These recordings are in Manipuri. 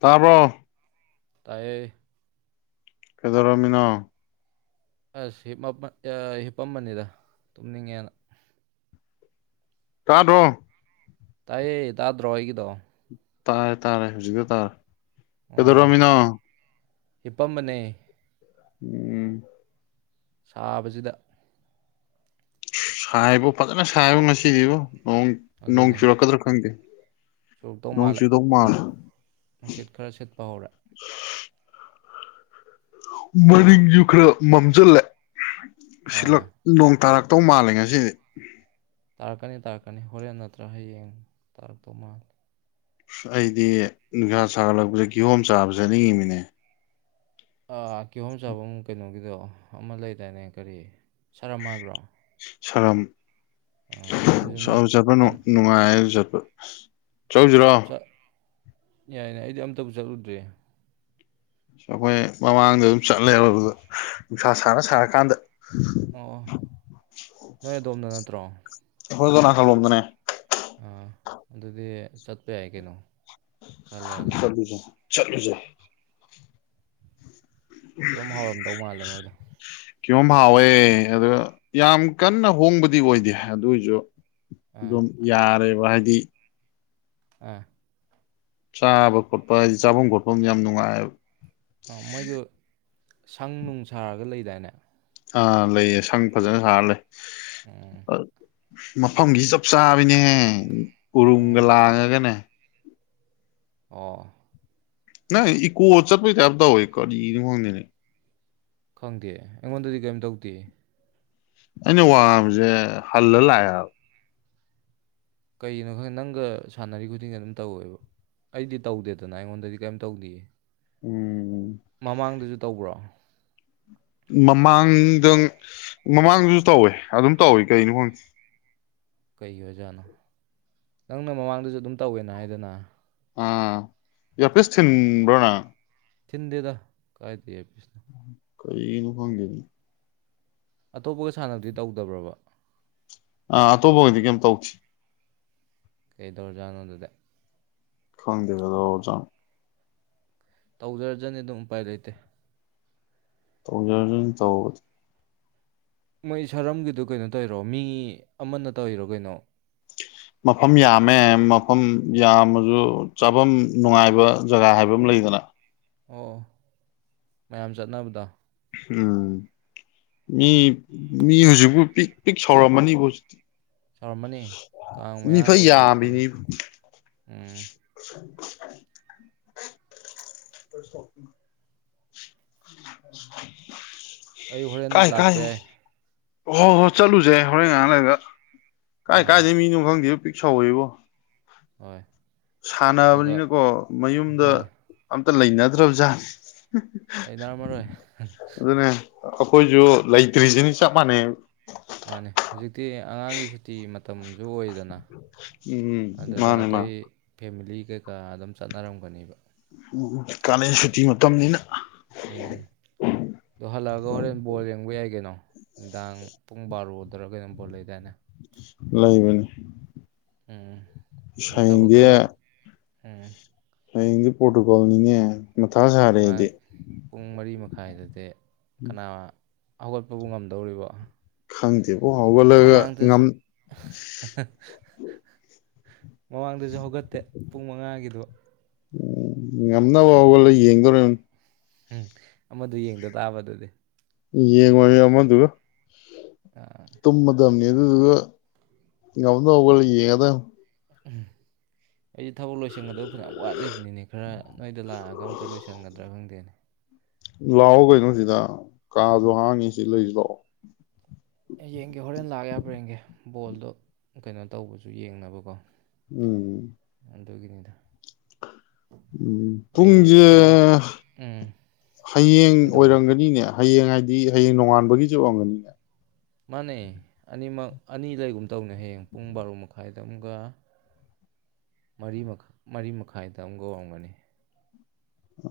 ꯇꯥꯔꯕꯣ ꯇꯥꯏꯦ ꯀꯦꯗꯣꯔꯃꯤꯅꯥ ꯑꯁ ꯍꯤꯞ ꯍꯤꯞꯄꯝꯕꯅꯤꯗ ꯇꯨꯝꯅꯤꯡꯉꯦꯅ ꯇꯥꯗꯣ ꯇꯥꯏꯌꯦ ꯇꯥꯗ꯭ꯔꯣ ꯑꯣꯏꯒꯤꯗꯣ ꯇꯥꯔꯦ ꯇꯥꯔꯦ ꯍꯧꯖꯤꯛꯇ ꯇꯥꯔꯦ ꯀꯩꯗꯧꯔꯃꯤꯅꯣ ꯏꯄꯝꯕꯅꯦ ꯎꯝ ꯁꯥꯕꯁꯤꯗ ꯁꯥꯏꯕ ꯐꯖꯅ ꯁꯥꯏꯕ ꯉꯁꯤꯗꯤꯕ ꯅꯣꯡ ꯆꯨꯔꯛꯀꯗ꯭ꯔꯥ ꯈꯪꯗꯦ ꯆꯨꯔꯣꯛ ꯇꯧ ꯅꯣꯡ ꯃꯥꯜꯂ ꯆꯨꯗꯧ ꯃꯥꯜꯂꯦ ꯅꯨꯡꯁꯤꯠ ꯈꯔ ꯁꯤꯠꯄ ꯍꯧꯔꯦ ꯃꯔꯤꯁꯨ ꯈꯔ ꯃꯝꯁꯤꯜꯂꯦ ꯁꯤꯂꯛ ꯑꯥ ꯅꯣꯡ ꯇꯥꯔꯛ ꯃꯇꯧ ꯃꯥꯜꯂꯦ ꯉꯁꯤꯗꯤ ꯇꯥꯔꯛꯀꯅꯤ ꯇꯥꯔꯛꯀꯅꯤ ꯍꯣꯔꯦꯟ ꯅꯠꯇ꯭ꯔꯥ ꯍꯌꯦꯡ ꯇꯥꯔꯛꯇꯧ ꯃꯥꯜꯜꯂꯤꯦ ꯑꯩꯗꯤ ꯅꯨꯡꯁꯥ ꯁꯥꯒꯠꯂꯛꯄꯁꯦ ꯀꯤꯍꯣꯝ ꯆꯥꯕ ꯆꯠꯅꯤꯡꯉꯤꯃꯤꯅꯦ ꯑ ꯀꯤꯍꯣꯝ ꯆꯥꯐꯝ ꯀꯩꯅꯣꯒꯤꯗꯣ ꯑꯃ ꯂꯩꯗꯥꯅꯦ ꯀꯔꯤ ꯁꯥꯔꯝ ꯍꯥꯏꯕ꯭ꯔꯣ ꯑꯥ ꯑꯗꯨꯁꯨ ꯃꯤ ꯁꯝꯖꯕ ꯌꯥꯝ ꯅꯨꯡꯉꯥꯏꯖꯕ ꯆꯥꯎꯧꯁꯤꯔꯣ ꯌꯥꯏ ꯌꯥꯏ ꯑꯩꯗꯤ ꯑꯝꯇꯕꯨ ꯆꯠꯂꯨꯗ꯭ꯔꯦ ꯑꯩꯈꯣꯏ ꯃꯃꯥꯡꯗ ꯑꯗꯨꯝ ꯆꯠꯂꯦꯕ ꯑꯗꯨꯒ ꯅꯨꯡꯁꯥ ꯁꯥꯅ ꯁꯥꯔꯀꯥꯟꯗ ꯑꯣ ꯅꯣꯏ ꯑꯗꯣꯝꯗ ꯅꯠꯇ꯭ꯔꯣ ꯑꯩꯈꯣꯏꯅ ꯊ ꯂꯝꯗꯅꯦ ꯑꯥ ꯑꯗꯨꯗꯤ ꯆꯠꯄ ꯌꯥꯏ ꯀꯩꯅꯣ ꯈꯔ ꯂꯩꯔꯒ ꯆꯠꯂꯖ ꯆꯠꯂꯨꯖꯦ ꯀꯝ ꯍꯧꯔꯝꯗꯧ ꯃꯥꯜꯂꯦ ꯃꯣꯏꯗꯣ ꯀꯤꯌꯣꯝ ꯍꯥꯎꯋꯦ ꯑꯗꯣ ꯌꯥꯝ ꯀꯟꯅ ꯍꯣꯡꯕꯗꯤ ꯑꯣꯏꯗꯦ ꯑꯗꯨꯏꯁꯨ ꯑꯥ ꯑꯗꯨꯝ ꯌꯥꯔꯦꯕ ꯍꯥꯏꯗꯤ ꯑ ꯆꯥꯕ ꯈꯣꯠꯄ ꯍꯥꯏꯗꯤ ꯆꯥꯐꯝ ꯈꯣꯠꯐꯝ ꯌꯥꯝ ꯅꯨꯡꯉꯥꯏꯕ ꯑꯥ ꯃꯣꯏꯗꯨ ꯁꯪ ꯅꯨꯡ ꯁꯥꯔꯒ ꯂꯩꯗꯥꯏꯅꯦ ꯑꯥ ꯂꯩꯌꯦ ꯁꯪ ꯐꯖꯅ ꯁꯥꯔ ꯂꯩ ꯎꯝ ꯃꯐꯝꯁꯤ ꯆꯞ ꯆꯥꯕꯤꯅꯦꯍꯦ ꯎꯔꯨꯝꯒ ꯑꯣ ꯂꯥꯡꯉꯒꯅꯦ ꯑꯣ ꯅ ꯏꯨ ꯑꯣ ꯆꯔꯄꯩ ꯆꯞꯗ ꯑꯣꯏ ꯀ ꯐꯅꯦ ꯈꯪꯗꯦ ꯑꯩꯉꯣꯟꯗꯗꯤ ꯀꯩꯝ ꯇꯧꯗꯦ ꯑꯩꯅ ꯋꯥꯝꯁꯦ ꯍꯜꯂ ꯂꯌꯥ ꯀꯩꯅꯣ ꯈꯪꯦ ꯅꯪꯒ ꯁꯥꯟꯅꯔꯤ ꯈꯨꯗꯤꯡꯒ ꯑꯗꯨꯝ ꯇꯧꯋꯦꯕ ꯑꯩꯗꯤ ꯇꯧꯗꯦꯗꯅ ꯑꯩꯉꯣꯟꯗꯗꯤ ꯀꯩꯝ ꯇꯧꯗꯌꯦ ꯎꯝ ꯃꯃꯥꯡꯗꯁꯨ ꯇꯧꯕ꯭ꯔꯣ ꯃꯃꯥꯡꯗꯪ ꯃꯃꯥꯡꯗꯁꯨ ꯇꯧꯋꯦ ꯑꯗꯨꯝ ꯇꯧꯋꯤ ꯀꯩꯅꯣ ꯈꯪꯗꯦ ꯀꯩꯒꯤ ꯑꯣꯏꯖꯥꯠꯅꯣ ꯅꯪꯅ ꯃꯃꯥꯡꯗꯁꯨ ꯑꯗꯨꯝ ꯇꯧꯋꯦꯅ ꯍꯥꯏꯗꯅ ꯑ ꯌꯥ ꯄꯁ ꯊꯤꯟꯕ꯭ꯔꯣ ꯅꯪ ꯊꯤꯟꯗꯦꯗ ꯀꯥꯏꯗꯦ ꯀꯩꯅ ꯐꯪꯗꯅꯤ ꯑꯇꯣꯞꯄꯒ ꯁꯥꯟꯅꯕꯗꯤ ꯇꯧꯗꯕ꯭ꯔꯕ ꯑꯇꯣꯕꯨꯉꯗꯤ ꯀꯝ ꯇꯧꯁꯤ ꯀꯩꯗꯧꯔꯖꯅꯣꯗꯨꯗꯤ ꯊꯗꯤꯦꯀꯗꯖ ꯇꯧꯖꯔꯖꯅꯤ ꯑꯗꯨꯝ ꯎꯄꯥꯏ ꯂꯩꯇꯦ ꯇꯧꯖꯔ ꯇꯧꯕꯗꯤ ꯃꯣꯏ ꯁꯔꯝꯒꯤꯗꯨ ꯀꯩꯅꯣ ꯇꯧꯔꯣ ꯃꯤ ꯑꯃꯅ ꯇꯧꯏꯔꯣ ꯀꯩꯅꯣ ꯃꯐꯝ ꯌꯥꯝꯃꯦ ꯃꯐꯝ ꯌꯥꯝꯃꯁꯨ ꯆꯥꯐꯝ ꯅꯨꯡꯉꯥꯏꯕ ꯖꯒꯥ ꯍꯥꯏꯕ ꯑꯃ ꯂꯩ ꯗꯅ ꯑꯣ ꯃꯌꯥꯝ ꯆꯠꯅꯕꯗꯣ ꯎꯝ ꯃꯤ ꯃꯤ ꯍꯧꯖꯤꯛꯄꯨ ꯄꯤꯛ ꯄꯤꯛ ꯁꯥꯎꯔꯝꯃꯅꯤꯕꯨ ꯍꯧꯖꯤꯛꯇꯤ ꯁꯧꯔꯝꯃꯅꯤ ꯀꯥꯡ ꯃꯤ ꯃꯌꯥꯒ ꯐꯩ ꯑꯣꯏꯁꯜꯂꯛꯄꯒ ꯌꯥꯝꯃꯤꯅꯤꯕꯨ ꯎꯝ [inaudible] [inaudible] ꯑꯩ ꯍꯣꯔꯦꯟ ꯂꯥꯛꯄ ꯌꯥꯏ ꯑꯣ ꯍꯣ ꯍꯣꯏ ꯆꯠꯂꯨꯁꯦ ꯍꯣꯔꯦꯟ ꯉꯍꯥꯡꯂꯒ ꯀꯥꯏ ꯑꯥ ꯀꯥꯏꯗꯩ ꯃꯤꯅꯣ ꯈꯪꯗꯦꯕꯣ ꯄꯤꯛ ꯁꯧꯏꯕꯣ ꯍꯣꯏ ꯑꯗꯨꯒ ꯁꯥꯟꯅꯕꯅꯤꯅꯀꯣ ꯃꯌꯨꯝꯗ ꯍꯣꯏ ꯑꯝꯇ ꯂꯩꯅꯗ꯭ꯔꯕ ꯖꯥꯠꯅꯤ ꯂꯩꯅꯥꯔꯝꯃꯔꯣꯏ ꯑꯗꯨꯅꯦ ꯑꯩꯈꯣꯏꯁꯨ ꯂꯩꯇ꯭ꯔꯤꯁꯤꯅꯤ ꯆꯞ ꯃꯥꯟꯅꯩ ꯃꯥꯅꯦ ꯍꯧꯖꯤꯛꯇꯤ ꯑꯉꯥꯡꯒꯤ ꯁꯨꯇꯤ ꯃꯇꯝ ꯨ ꯖꯨ ꯑꯣꯏꯗꯅ ꯎꯝ ꯑꯗꯨꯗ ꯃꯥꯅꯦ ꯃꯥꯅꯦ ꯑꯇꯩ ꯐꯦꯃꯤꯂꯤ ꯀꯩꯀꯥ ꯑꯗꯨꯝ ꯆꯠꯅꯔꯝꯒꯅꯦꯕ ꯎꯝ ꯀꯥꯂꯦꯟ ꯁꯨꯇꯤ ꯃꯇꯝꯅꯤꯅ ꯎꯝ ꯑꯗꯣ ꯍꯜꯂꯛꯑꯒ ꯍꯣꯔꯦꯟ ꯕꯣꯜ ꯌꯦꯡꯕ ꯌꯥꯏ ꯀꯩꯅꯣ ꯅꯨꯡꯗꯥꯡ ꯄꯨꯡ ꯕꯥꯔꯣꯗꯔ ꯀꯩꯅꯣ ꯕꯣꯜ ꯂꯩꯗꯥꯏꯅꯦ ꯂꯩꯕꯅꯤ ꯎꯝ ꯑꯁ ꯑꯩꯁꯨ ꯊꯕꯛ ꯍꯌꯦꯡꯗꯤ ꯈꯔ ꯎꯝ ꯍꯌꯦꯡꯗꯤ ꯄꯣꯔꯇꯨꯒꯜ ꯅꯤꯅꯦ ꯃꯥꯅꯤ ꯄꯨꯡ ꯃꯔꯤ ꯃꯈꯥꯏꯗꯗꯤ ꯀꯅꯥ ꯍꯧꯒꯠꯄꯕꯨ ꯉꯝꯗꯧꯔꯤꯕꯣ ꯈꯪꯗꯦꯕꯣ ꯍꯧꯒꯠꯂꯒ ꯉꯝ ꯃꯃꯥꯡꯗꯁꯨ ꯍꯧꯒꯠꯇꯦ ꯄꯨꯡ ꯃꯉꯥꯒꯤꯗꯣ ꯎꯝ ꯉꯝꯅꯕ ꯍꯧꯒꯇꯂꯒ ꯌꯦꯡꯗꯣꯔꯤꯝꯅꯤ ꯎꯝ ꯑꯃꯗꯨ ꯌꯦꯡꯗ ꯇꯥꯕ ꯑꯗꯨꯗꯤ ꯌꯦꯡꯉꯣꯏ ꯑꯃꯗꯨꯗ ꯑꯥ ꯇꯨꯝꯃꯗꯝꯅꯤ ꯑꯗꯨꯗꯨꯒ ꯉꯝꯅ ꯍꯧꯒꯠꯂ ꯌꯦꯉꯗꯧꯅꯤ ꯑꯩꯁꯦ ꯊꯕꯛ ꯂꯣꯏꯁꯤꯟꯒꯗꯕ ꯐꯅꯌꯥꯝ ꯋꯥꯠꯂꯤꯕꯅꯤꯅꯦ ꯈꯔ ꯅꯣꯏꯗ ꯂꯥꯛꯑꯒ ꯑꯝꯇ ꯂꯣꯏꯁꯤꯟꯒꯗ꯭ꯔꯥ ꯈꯪꯗꯦꯅꯦ ꯂꯥꯛꯑꯣ ꯀꯩꯅꯣꯁꯤꯗ ꯀꯥꯁꯨ ꯍꯥꯡꯉꯤ ꯁꯤ ꯂꯩꯁꯤ ꯂꯥꯛꯑꯣ ꯌꯦꯡꯒꯦ ꯍꯣꯔꯦꯟ ꯂꯥꯛ ꯌꯥꯕ꯭ꯔꯡꯒꯦ ꯕꯣꯜꯗꯣ ꯀꯩꯅꯣ ꯇꯧꯕꯁꯨ ꯌꯦꯡꯅꯕꯀꯣ ꯎꯝꯝ ꯑꯗꯨꯒꯤꯅꯤꯗ ꯎꯝ ꯑꯩ ꯄꯨꯡꯁꯦ ꯍꯣꯔꯦꯟ ꯎꯝ ꯍꯌꯦꯡ ꯀꯩꯗꯧꯕ ꯑꯣꯏꯔꯝꯒꯅꯤꯅꯦ ꯍꯌꯦꯡ ꯍꯥꯏꯗꯤ ꯍꯌꯦꯡ ꯅꯣꯡꯉꯥꯟꯕꯒꯤꯁꯨ ꯑꯣꯏꯔꯝꯒꯅꯤꯅꯦ ꯃꯥꯅꯦ ꯑꯅꯤꯃꯛ ꯑꯅꯤ ꯂꯩꯒꯨꯝ ꯇꯧꯅꯦ ꯍꯌꯦꯡ ꯄꯨꯡ ꯕꯥꯔꯣ ꯃꯈꯥꯏꯗ ꯑꯃꯒ ꯃꯔꯤ ꯃꯈꯥ ꯃꯔꯤ ꯃꯈꯥꯏꯗ ꯑꯃꯨꯛꯒ ꯑꯣꯏꯔꯝꯒꯅꯤ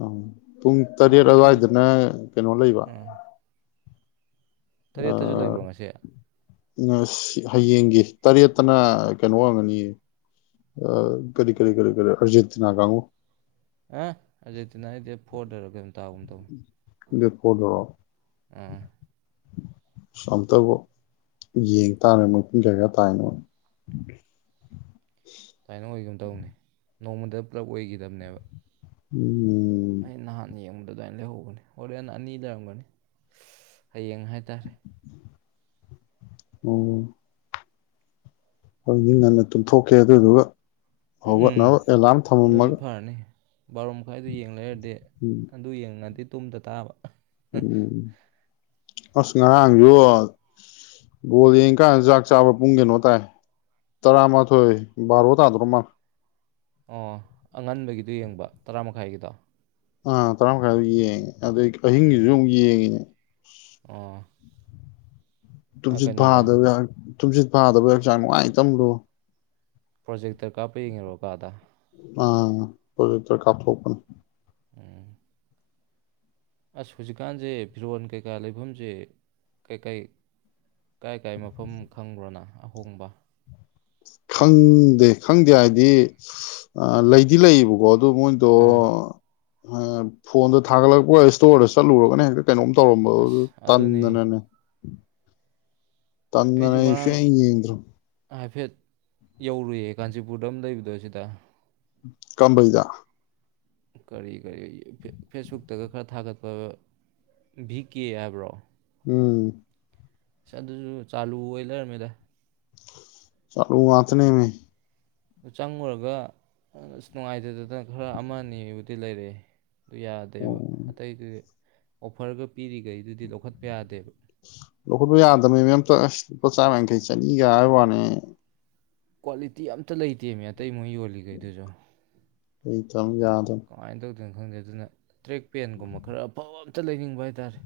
ꯎꯝ ꯄꯨꯡ ꯇꯔꯦꯠ ꯀꯩꯅꯣꯒꯤꯗꯨꯕꯨꯗꯤ ꯑꯗꯨꯋꯥꯏꯗꯅ ꯀꯩꯅꯣ ꯂꯩꯕ ꯑꯥ ꯇꯔꯦꯠꯇꯁꯨ ꯂꯩꯕ꯭ꯔꯣ ꯉꯁꯤ ꯑ ꯍꯌꯦꯡꯒꯤ ꯇꯔꯦꯠꯇꯅ ꯀꯩꯅꯣ ꯍꯪꯒꯅꯤꯌꯦ ꯑ ꯀꯔꯤ ꯀꯔꯤ ꯀꯔꯤ ꯑꯔꯖꯦꯟꯇꯤꯅꯥ ꯀꯥꯡꯉꯨ ꯑ ꯑꯥꯔꯖꯦꯟꯇꯤꯅꯥꯒꯤꯗꯤ ꯐꯣꯔꯗꯔ ꯀꯩꯅꯣ ꯇꯥꯒꯨꯝ ꯇꯧꯅꯤ ꯗꯦꯠ ꯐꯣꯔꯗꯣ ꯑꯁ ꯑꯝꯇꯕꯨ ꯌꯦꯡ ꯇꯥꯔꯦ ꯃꯣꯏ ꯄꯨꯡ ꯀꯌꯥ ꯀꯌꯥ ꯇꯥꯏꯅꯣ ꯁꯨꯃꯥꯏꯅ ꯑꯣꯏꯒꯨꯝ ꯇꯧꯅꯦ ꯅꯣꯡꯃꯗ ꯄꯨꯂꯞ ꯑꯣꯏꯈꯤꯗꯕꯅꯦꯕ ꯎꯝ ꯑꯩ ꯅꯍꯥꯟ ꯌꯦꯡ ꯑꯗꯨꯃꯥꯏꯅ ꯂꯩꯍꯧꯕꯅꯤ ꯍꯣꯔꯦꯟ ꯑꯅꯤ ꯂꯩꯔꯝꯒꯅꯤ ꯍꯌꯦꯡ ꯍꯥꯏꯇꯥꯔꯦ ꯎꯝ ꯑꯩꯗꯤ ꯉꯟꯅ ꯇꯨꯝꯊꯣꯛꯀꯦ ꯑꯗꯨꯏꯗꯨꯒ ꯎꯝ ꯍꯧꯒꯠꯅꯕ ꯑꯦꯂꯥꯔꯝ ꯑꯗꯨꯝ ꯊꯝꯃꯝꯃꯒꯦ ꯐꯔꯅꯤ ꯕꯥꯔꯣ ꯃꯈꯥꯏꯗꯨ ꯌꯦꯡ ꯂꯩꯔꯗꯤ ꯎꯝ ꯑꯗꯨ ꯌꯦꯡꯉꯗꯤ ꯇꯨꯝꯗ ꯇꯥꯕ ꯎꯝ ꯑꯁ ꯉꯔꯥꯡ ꯁꯨ ꯕꯣꯜ ꯌꯦꯡ ꯀꯥꯟ ꯆꯥꯛ ꯆꯥꯕ ꯄꯨꯡ ꯀꯩꯅꯣ ꯇꯥꯏ ꯇꯔꯥꯃꯊꯣꯏ ꯕ꯭ꯔꯣ ꯊꯥꯗ꯭ꯣꯔꯝꯃꯅꯤ ꯑꯣ ꯑꯉꯟꯕꯒꯤꯗꯤ ꯌꯦꯡꯕ ꯇꯔꯥ ꯃꯈꯥꯏꯒꯤꯗꯣ ꯑꯥ ꯇꯔꯥ ꯃꯈꯥꯏꯗ ꯌꯦꯡꯉꯦ ꯑꯗꯩ ꯑꯍꯤꯡꯒꯤꯁꯨ ꯎꯝ ꯑꯃꯨꯛ ꯌꯦꯡꯉꯤꯅꯦ ꯑꯣ ꯇꯨꯝꯁꯤꯠ ꯀꯩꯅꯣꯗ ꯐꯥꯗꯕ ꯇꯨꯝꯁꯤꯠ ꯐꯥꯗꯕ ꯍꯛꯆꯥꯡ ꯅꯨꯡꯉꯥꯏ ꯇꯝ ꯂꯣꯏ ꯄ꯭ꯔꯣꯖꯦꯛꯇꯔ ꯀꯥꯞꯄ ꯌꯦꯡꯉꯤꯔꯣ ꯀꯥꯗ ꯑꯥ ꯄ ꯏꯇꯔ ꯀꯥꯊꯣꯛꯄ ꯎꯝ ꯑꯁ ꯍꯧꯖꯤꯛꯀꯥꯟꯁꯦ ꯐꯤꯔꯣꯟ ꯀꯩꯀꯥ ꯂꯩꯐꯝꯁꯦ ꯀꯩꯀꯩ ꯀꯥꯏ ꯀꯥꯏ ꯃꯐꯝ ꯈꯪꯕ꯭ꯔꯣꯅ ꯑꯍꯣꯡꯕ ꯈꯪꯗꯦ ꯈꯪꯗꯦ ꯍꯥꯏꯗꯤ ꯂꯩꯗꯤ ꯂꯩꯌꯦꯕꯀꯣ ꯑꯗꯨ ꯃꯣꯏꯗꯣ ꯑꯥ ꯐꯣꯟꯗ ꯊꯥꯒꯠꯂꯛꯄ ꯏꯁꯇꯣꯔꯗ ꯆꯠꯂꯨꯔꯒꯅ ꯍꯦꯛꯇ ꯀꯩꯅꯣꯝ ꯇꯧꯔꯝꯕ ꯑꯁ ꯑꯗꯨꯅꯦ ꯇꯟꯗꯅꯅꯦ ꯇꯟ ꯑꯩꯁꯨ ꯅꯩꯅꯩꯁꯦ ꯉꯔꯥꯡ ꯏꯗ꯭ꯔꯝ ꯍꯥꯏꯐꯦꯠ ꯌꯧꯔꯨꯏꯌꯦ ꯀꯥꯟꯆꯤꯄꯨꯔꯗ ꯑꯃ ꯂꯩꯕꯗꯣ ꯁꯤꯗ ꯀꯝꯕꯩꯗ ꯀꯔꯤ ꯀꯔꯤ ꯐꯦꯁꯕꯨꯛꯇꯒ ꯈꯔ ꯊꯥꯒꯠꯄ ꯚꯤ ꯀ ꯍꯥꯏꯕ꯭ꯔꯣ ꯎꯝ ꯑꯁ ꯑꯗꯨꯁꯨ ꯆꯥꯂꯨ ꯑꯣꯏꯅ ꯂꯩꯔꯝꯃꯤꯗ ꯆꯂꯨ ꯋꯥꯇꯅꯦ ꯃ ꯑꯗꯨ ꯆꯪꯉꯨꯔꯒ ꯑꯁ ꯅꯨꯡꯉꯥꯏꯇꯗꯗꯅ ꯈꯔ ꯑꯃ ꯑꯅꯤꯕꯨꯗꯤ ꯂꯩꯔꯛꯑꯦ ꯑꯗꯨ ꯑꯣ, ꯌꯥꯗꯦꯕ ꯑꯇꯩꯗꯨꯗꯤ ꯑꯣꯐꯔꯒ ꯄꯤꯔꯤꯈꯩꯗꯨꯗꯤ ꯂꯧꯈꯠꯄ ꯌꯥꯗꯦꯕ ꯂꯧꯈꯠꯄ ꯌꯥꯗꯕꯅꯤ ꯃ ꯑꯝꯇ ꯑꯁ ꯂꯨꯄꯥ ꯆꯥꯝꯃ ꯌꯥꯡꯈꯩ ꯆꯅꯤꯒ ꯋꯥꯅꯤ ꯀ꯭ꯋꯥꯂꯤꯇꯤ ꯑꯝꯇ ꯂꯩꯇꯦ ꯃ ꯑꯇꯩ ꯃꯣꯏ ꯌꯣꯜꯂꯤꯈꯩꯗꯨꯁꯨ ꯑꯩꯇꯝ ꯌꯥꯗ ꯑꯗꯨꯅ ꯈꯪꯗꯦ ꯑꯗꯨꯅ ꯇ꯭ꯔꯦꯛ ꯄꯦꯟꯒꯨꯝꯕ ꯈꯔ ꯑꯐꯕ ꯑꯝꯇ ꯂꯩꯅꯤꯡꯕ ꯍꯥꯏꯇꯥꯔꯦ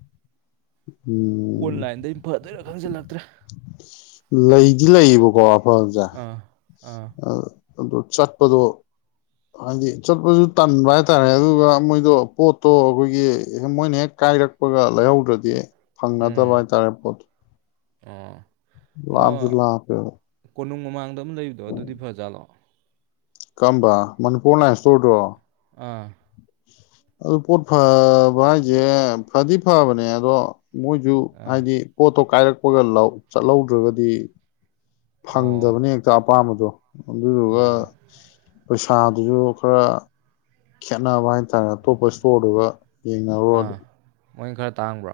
ꯎꯝ ꯑꯣꯟꯂꯥꯏꯟꯗ ꯐꯗꯅ ꯈꯪꯖꯤꯜꯂꯛꯇ꯭ꯔꯦ ꯂꯩꯗꯤ ꯂꯩꯌꯦꯕꯀꯣ ꯑꯐꯁꯦ ꯑ ꯑꯥ ꯑꯥ ꯑꯗꯨꯗꯨ ꯆꯠꯄꯗꯨ ꯍꯥꯏꯗꯤ ꯆꯠꯄꯁꯨ ꯇꯟꯕ ꯍꯥꯏꯇꯥꯔꯦ ꯑꯗꯨꯒ ꯃꯣꯏꯗꯣ ꯄꯣꯠꯇꯣ ꯑꯩꯈꯣꯏꯒꯤ ꯃꯣꯏꯅ ꯍꯦꯛ ꯀꯥꯏꯔꯛꯄꯒ ꯂꯩꯍꯧꯗ꯭ꯔꯗꯤ ꯐꯪꯅꯗꯕ ꯍꯥꯏꯇꯥꯔꯦ ꯄꯣꯠꯇꯨ ꯑ ꯋꯥꯞꯖꯜꯂꯥ ꯍꯥ ꯄꯦ ꯀꯣꯅꯨꯡ ꯃꯃꯥꯡꯗ ꯑꯃꯝ ꯂꯩꯕꯗꯣ ꯑꯗꯨꯗꯤ ꯐꯖꯥꯠꯂꯣ ꯀꯝꯕ ꯃꯅꯤꯄꯨꯔ ꯂꯥꯏꯟ ꯏꯁꯇꯣꯔꯗꯣ ꯑꯥ ꯑꯗꯨ ꯄꯣꯠ ꯐꯕ ꯍꯥꯏꯁꯦ ꯐꯗꯤ ꯐꯕꯅꯦ ꯑꯗꯣ ꯃꯣꯏꯁꯨ ꯑꯥ ꯍꯥꯏꯗꯤ ꯄꯣꯠꯇꯣ ꯀꯥꯏꯔꯛꯄꯒ ꯆꯠꯍꯧꯗ꯭ꯔꯒꯗꯤ ꯑꯣ ꯐꯪꯗꯕꯅꯤ ꯍꯦꯛꯇ ꯑꯄꯥꯝꯕꯗꯣ ꯑꯗꯨꯗꯨꯒ ꯑꯥ ꯄꯩꯁꯥꯗꯨꯁꯨ ꯈꯔ ꯈꯦꯠꯅꯕ ꯍꯥꯏꯇꯥꯔꯦ ꯑꯇꯣꯞꯄ ꯏꯁꯇꯣꯔꯗꯨꯒ ꯌꯦꯅꯔ ꯑꯗꯨ ꯃꯣꯏ ꯈꯔ ꯇꯥꯡꯕ꯭ꯔꯥ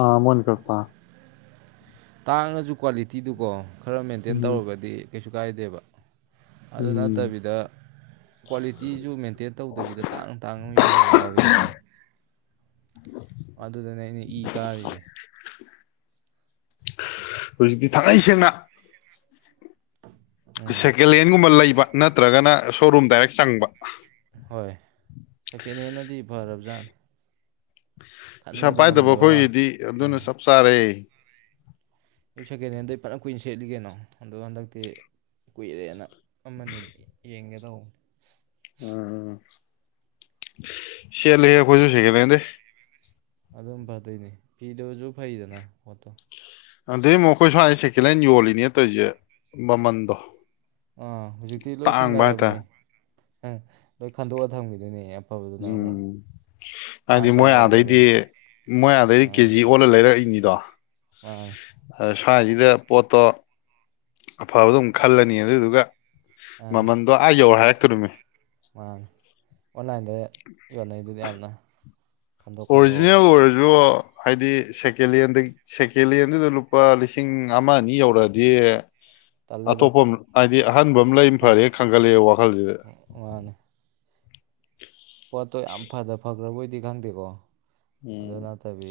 ꯑꯥ ꯃꯟ ꯀꯇꯥ ꯇꯥꯡꯅꯁꯨ ꯀ꯭ꯋꯥꯂꯤꯇꯤꯗꯨꯀꯣ ꯈꯔ ꯃꯦꯟꯇꯦꯟ ꯎꯝ ꯇꯧꯒꯗꯤ ꯀꯩꯁꯨ ꯀꯥꯏꯗꯦꯕ ꯑꯗꯨ ꯎꯝ ꯅꯠꯇꯕꯤꯗ ꯀ꯭ꯋꯥꯂꯤꯇꯤꯁꯨ ꯃꯦꯟꯇꯦꯟ ꯇꯧꯗꯕꯤꯗ ꯇꯥꯡꯅ ꯇꯥꯡꯅ ꯌꯣꯟꯁꯤꯟꯕ ꯌꯥꯎꯋꯤꯗꯅ ꯑꯗꯨꯗꯅꯦ ꯑꯩꯅ ꯏ ꯀꯥꯔꯤꯁꯦ ꯍꯧꯖꯤꯛꯇꯤ ꯊꯥꯡꯏ ꯁꯦꯡꯅ ꯎꯝ ꯁꯦꯀꯦꯟ ꯍꯦꯟꯒꯨꯝꯕ ꯂꯩꯕ ꯅꯠꯇ꯭ꯔꯒꯅ ꯁꯣꯔꯨꯝ ꯗꯥꯏꯔꯦꯛ ꯆꯪꯕ ꯍꯣꯏ ꯁꯦꯀꯦꯟ ꯍꯦꯟꯅꯗꯤ ꯐꯔꯕꯖꯥꯠꯅꯤ ꯄꯩꯁꯥ ꯈꯟꯕꯗꯣ ꯄꯥꯏꯗꯕ ꯉꯝꯗꯕꯩ ꯋꯥꯅꯤ ꯑꯩꯈꯣꯏꯒꯤꯗꯤ ꯑꯗꯨꯅ ꯎꯝ ꯆꯞ ꯆꯥꯔꯦ ꯑꯩ ꯁꯦꯀꯦꯟ ꯍꯦꯟꯗ ꯑꯩ ꯄꯅ ꯀꯨꯏꯅ ꯁꯦꯠꯂꯤ ꯀꯩꯅꯣ ꯑꯗꯣ ꯍꯟꯗꯛꯇꯤ ꯀꯨꯏꯔꯦꯅ ꯑꯃꯅꯤ ꯌꯦꯡꯒꯦꯗꯧꯕꯅꯤ ꯎꯝ ꯁꯦꯂ ꯍ ꯐꯁꯨꯁꯒꯦ ꯀꯦ ꯑꯗꯨꯝ ꯐꯗꯣꯏꯅꯦ ꯐꯤꯗꯕꯁꯨ ꯐꯩꯗꯅ ꯄꯣꯠꯇꯣ ꯑꯗꯨꯗꯩ ꯑꯃꯨꯛ ꯑꯩꯈꯣꯏ ꯁ꯭ꯋꯥꯏ ꯁꯦꯀꯦꯟ ꯍꯦꯟ ꯌꯣꯜꯂꯤꯅꯦ ꯇꯧꯔꯤꯁꯦ ꯃꯃꯟꯗꯣ ꯑꯥ ꯍꯧꯖꯤꯛꯇꯤ ꯂꯣꯏ ꯇꯥꯡꯕ ꯁꯤꯡꯅꯔꯕꯅꯦ ꯍꯥꯏꯇꯥꯔꯦ ꯑꯪ ꯂꯣꯏ ꯈꯟꯗꯣꯛꯑ ꯊꯝꯈꯤꯗꯣꯏꯅꯦ ꯑꯐꯕꯗꯨꯅ ꯑꯃꯨꯛ ꯎꯝ ꯍꯥꯏꯗꯤ ꯇꯥꯡ ꯇꯥꯡ ꯃꯣꯏ ꯑꯥꯗꯩꯗꯤ ꯌꯣꯜꯂꯛꯀꯗꯣꯏꯅꯤ ꯃꯣꯏꯌꯥ ꯑꯗꯩꯗꯤ ꯑꯥ ꯀꯦꯖꯤ ꯑꯣꯜꯂ ꯂꯩꯔꯛꯏꯅꯤꯗꯣ ꯃꯥꯅꯤ ꯁ꯭ꯋꯥꯏꯁꯤꯗ ꯄꯣꯠꯇꯣ ꯑꯐꯕꯗ ꯑꯗꯨꯝ ꯈꯜꯂꯅꯤ ꯑꯗꯨꯗꯨꯒ ꯃꯃꯟꯗꯣ ꯑ ꯌꯧꯔ ꯍꯥꯏꯔꯛꯇꯗꯨꯃꯤ ꯃꯥꯅꯦ ꯑꯣꯟꯂꯥꯏꯟꯗ ꯌꯣꯟꯅꯩꯗꯨꯗꯤ ꯌꯥꯝꯅ ꯈꯟꯗꯣꯛ ꯈꯟꯗꯣꯛꯑꯒ ꯑꯣꯔꯤꯖꯤꯅꯦꯜ ꯑꯣꯏꯔꯁꯨꯣ ꯍꯥꯏꯗꯤ ꯁꯦꯀꯦꯟ ꯍꯦꯟ ꯁꯦꯀꯦꯟ ꯍꯦꯟꯗꯨꯗ ꯂꯨꯄꯥ ꯂꯤꯁꯤꯡ ꯑꯃ ꯑꯅꯤ ꯌꯧꯔꯛꯑꯗꯤ ꯇꯜꯂꯦꯗ ꯑꯇꯣꯞꯄ ꯍꯥꯏꯗꯤ ꯑꯍꯟꯕ ꯑꯃ ꯂꯩ ꯐꯔꯦ ꯈꯪꯒꯠꯂꯛꯑꯦ ꯋꯥꯈꯜꯁꯤꯗ ꯃꯥꯅꯤ ꯄꯣꯠꯇꯣ ꯌꯥꯝ ꯐꯗ ꯐꯈ꯭ꯔꯕꯣꯏꯗꯤ ꯈꯪꯗꯦꯀꯣ ꯑꯗꯨ ꯎꯝ ꯅꯠꯇꯕꯤ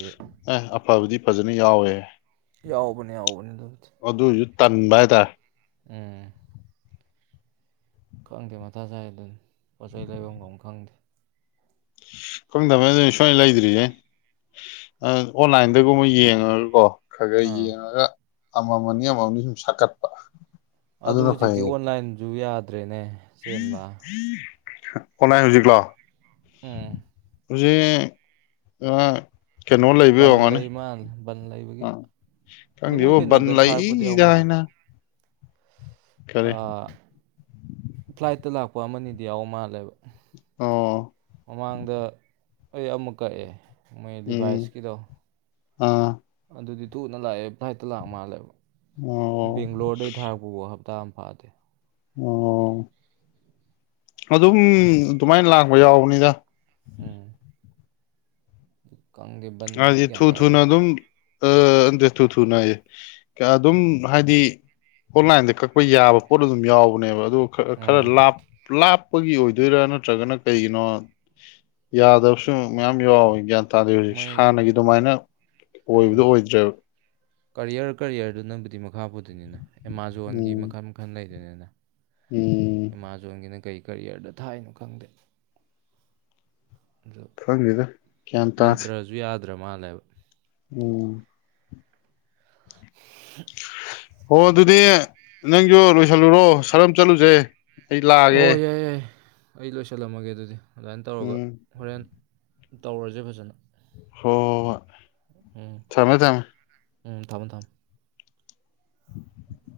ꯑꯦ ꯑꯐꯕꯗꯤ ꯐꯖꯅ ꯌꯥꯎꯋꯦ ꯌꯥꯎꯕꯅꯦ ꯌꯥꯎꯕꯅꯦ ꯑꯗꯨꯗꯤ ꯇꯟꯕꯗ ꯎꯝ ꯈꯪꯗꯦ ꯃꯊꯥ ꯁꯥꯏ ꯑꯗꯨꯅ ꯄꯣꯠ ꯆꯩꯩ ꯂꯩꯐꯝꯒ ꯈꯪꯗꯦ ꯈꯪꯗꯕ ꯑꯗꯨ ꯁ ꯂꯩꯗ꯭ꯔꯤꯌꯦꯦ ꯑꯣꯟꯂꯥꯏꯟꯗꯒꯨꯝꯕ ꯌꯦꯡꯉꯒꯀꯣ ꯈ ꯈꯩ ꯑꯥ ꯌꯦꯡꯉꯒ ꯑꯃꯃ ꯑꯃꯃꯝꯅꯤ ꯁꯨꯝ ꯁꯥꯀꯠꯄ ꯑꯗꯨ ꯍꯧꯖꯤꯛꯇꯤ ꯑꯣꯟꯂꯥꯏꯟꯁꯨ ꯌꯥꯗꯦ ꯑꯣꯟꯅꯥꯏ ꯍꯧꯖꯤꯀꯂꯥ ꯎꯝ ꯍꯧꯖꯤ ꯂꯩꯃ ꯂꯩꯕꯒꯦ ꯀꯪꯗꯦꯕꯣ ꯕꯟ ꯂꯩꯢꯗ ꯍꯥꯏ ꯅꯥꯕ ꯑꯥ ꯐ꯭ꯂꯥꯏꯠꯇ ꯂꯥꯛꯄ ꯑꯃꯅꯤꯗꯤ ꯌꯥꯎ ꯃꯥꯜꯂꯦꯕ ꯑꯣ ꯃꯃꯥꯡꯗ ꯑꯩ ꯑꯃ ꯀꯛꯑꯦ ꯃꯣꯏ ꯎꯝ ꯂꯤꯚꯥꯏꯁꯀꯤꯗꯣ ꯑꯥ ꯑꯗꯨꯗꯤ ꯇꯨꯅ ꯂꯥꯛꯑꯦ ꯐ꯭ꯂꯥꯏꯠꯇ ꯂꯥꯛ ꯃꯥꯜꯂꯦꯕ ꯑꯣ ꯕꯦꯡꯒ꯭ꯂꯣꯔꯗꯩ ꯊꯥꯔꯛꯄꯕꯨ ꯍꯞꯇꯥ ꯐꯗꯦ ꯑꯣ ꯑꯗꯨꯝ ꯑꯗꯨꯃꯥꯏꯅ ꯂꯥꯛꯄ ꯌꯥꯎꯕꯅꯤꯗ ꯎꯝ ꯈꯪꯗꯦ ꯕꯟꯁꯦ ꯒ꯭ꯌꯥꯟ ꯇꯥꯗꯦ ꯑꯥ ꯑꯟꯗꯦ ꯊꯨ ꯊꯨꯅꯌꯦ ꯑꯗꯨꯝ ꯍꯥꯏꯗꯤ ꯑꯣꯟꯂꯥꯏꯟꯗ ꯀꯛꯄ ꯌꯥꯕ ꯄꯣꯠ ꯑꯗꯨꯝ ꯌꯥꯎꯕꯅꯦꯕ ꯑꯗꯨ ꯈꯔ ꯎꯝ ꯂꯥꯞ ꯂꯥꯞ ꯄꯒꯤ ꯑꯣꯏꯗꯣꯏꯔꯥ ꯅꯠꯇ꯭ꯔꯒꯅ ꯀꯩꯒꯤꯅꯣ ꯌꯥꯗꯕꯁꯨ ꯃꯌꯥꯝ ꯌꯥꯎꯋꯦ ꯒ꯭ꯌꯥꯟ ꯇꯥꯗꯦ ꯍꯧꯖꯤꯛ ꯃꯣꯏ ꯍꯥꯟꯅꯒꯤ ꯑꯗꯨꯃꯥꯏꯅ ꯑꯣꯏꯕꯗꯣ ꯑꯣꯏꯗ꯭ꯔꯦꯕ ꯀꯔꯤꯌꯔ ꯀꯔꯤꯌꯔꯗꯨꯅꯕꯨꯗꯤ ꯃ ꯃꯈꯥ ꯄꯨꯗꯣꯏꯅꯤꯅ ꯑꯦꯃꯥꯖꯣꯟꯒꯤ ꯎꯝ ꯃꯈꯜ ꯃꯈꯜ ꯂꯩꯗꯅꯤꯅ ꯎꯝ ꯑꯦꯃꯥꯖꯣꯟꯒꯤꯅ ꯀꯩ ꯀꯦꯔꯤꯌꯔꯗ ꯊꯥꯏꯅꯣ ꯈꯪꯗꯦ ꯑꯗꯨ ꯈꯪꯗꯦꯗ ꯒ꯭ꯌꯥꯟ ꯇꯥꯗꯦ ꯃꯤꯟꯇ꯭ꯔꯁꯨ ꯌꯥꯗ꯭ꯔ ꯃꯥꯜꯂꯦꯕ ꯎꯝ [unintelligible] ꯑꯣ ꯑꯗꯨꯗꯤ ꯅꯪꯁꯨ ꯂꯣꯏꯁꯜꯂꯨꯔꯣ ꯁꯔꯝ ꯆꯠꯂꯨꯁꯦ ꯑꯩ ꯂꯥꯛꯑꯒꯦ ꯑꯣ ꯌꯥꯏ ꯌꯥꯏ ꯑꯩ ꯂꯣꯏꯁꯤꯜꯂꯝꯃꯒꯦ ꯑꯗꯨꯗꯤ ꯑꯗꯨꯃꯥꯏꯅ ꯇꯧꯔꯒ ꯎꯝ ꯍꯣꯔꯦꯟ ꯇꯧꯔꯁꯦ ꯐꯖꯅ ꯍꯣ ꯍꯣꯢ ꯎꯝ ꯊꯃꯦ ꯊꯃꯦ ꯎꯝ ꯊꯝꯃꯣ ꯊꯝꯃꯣ [unintelligible]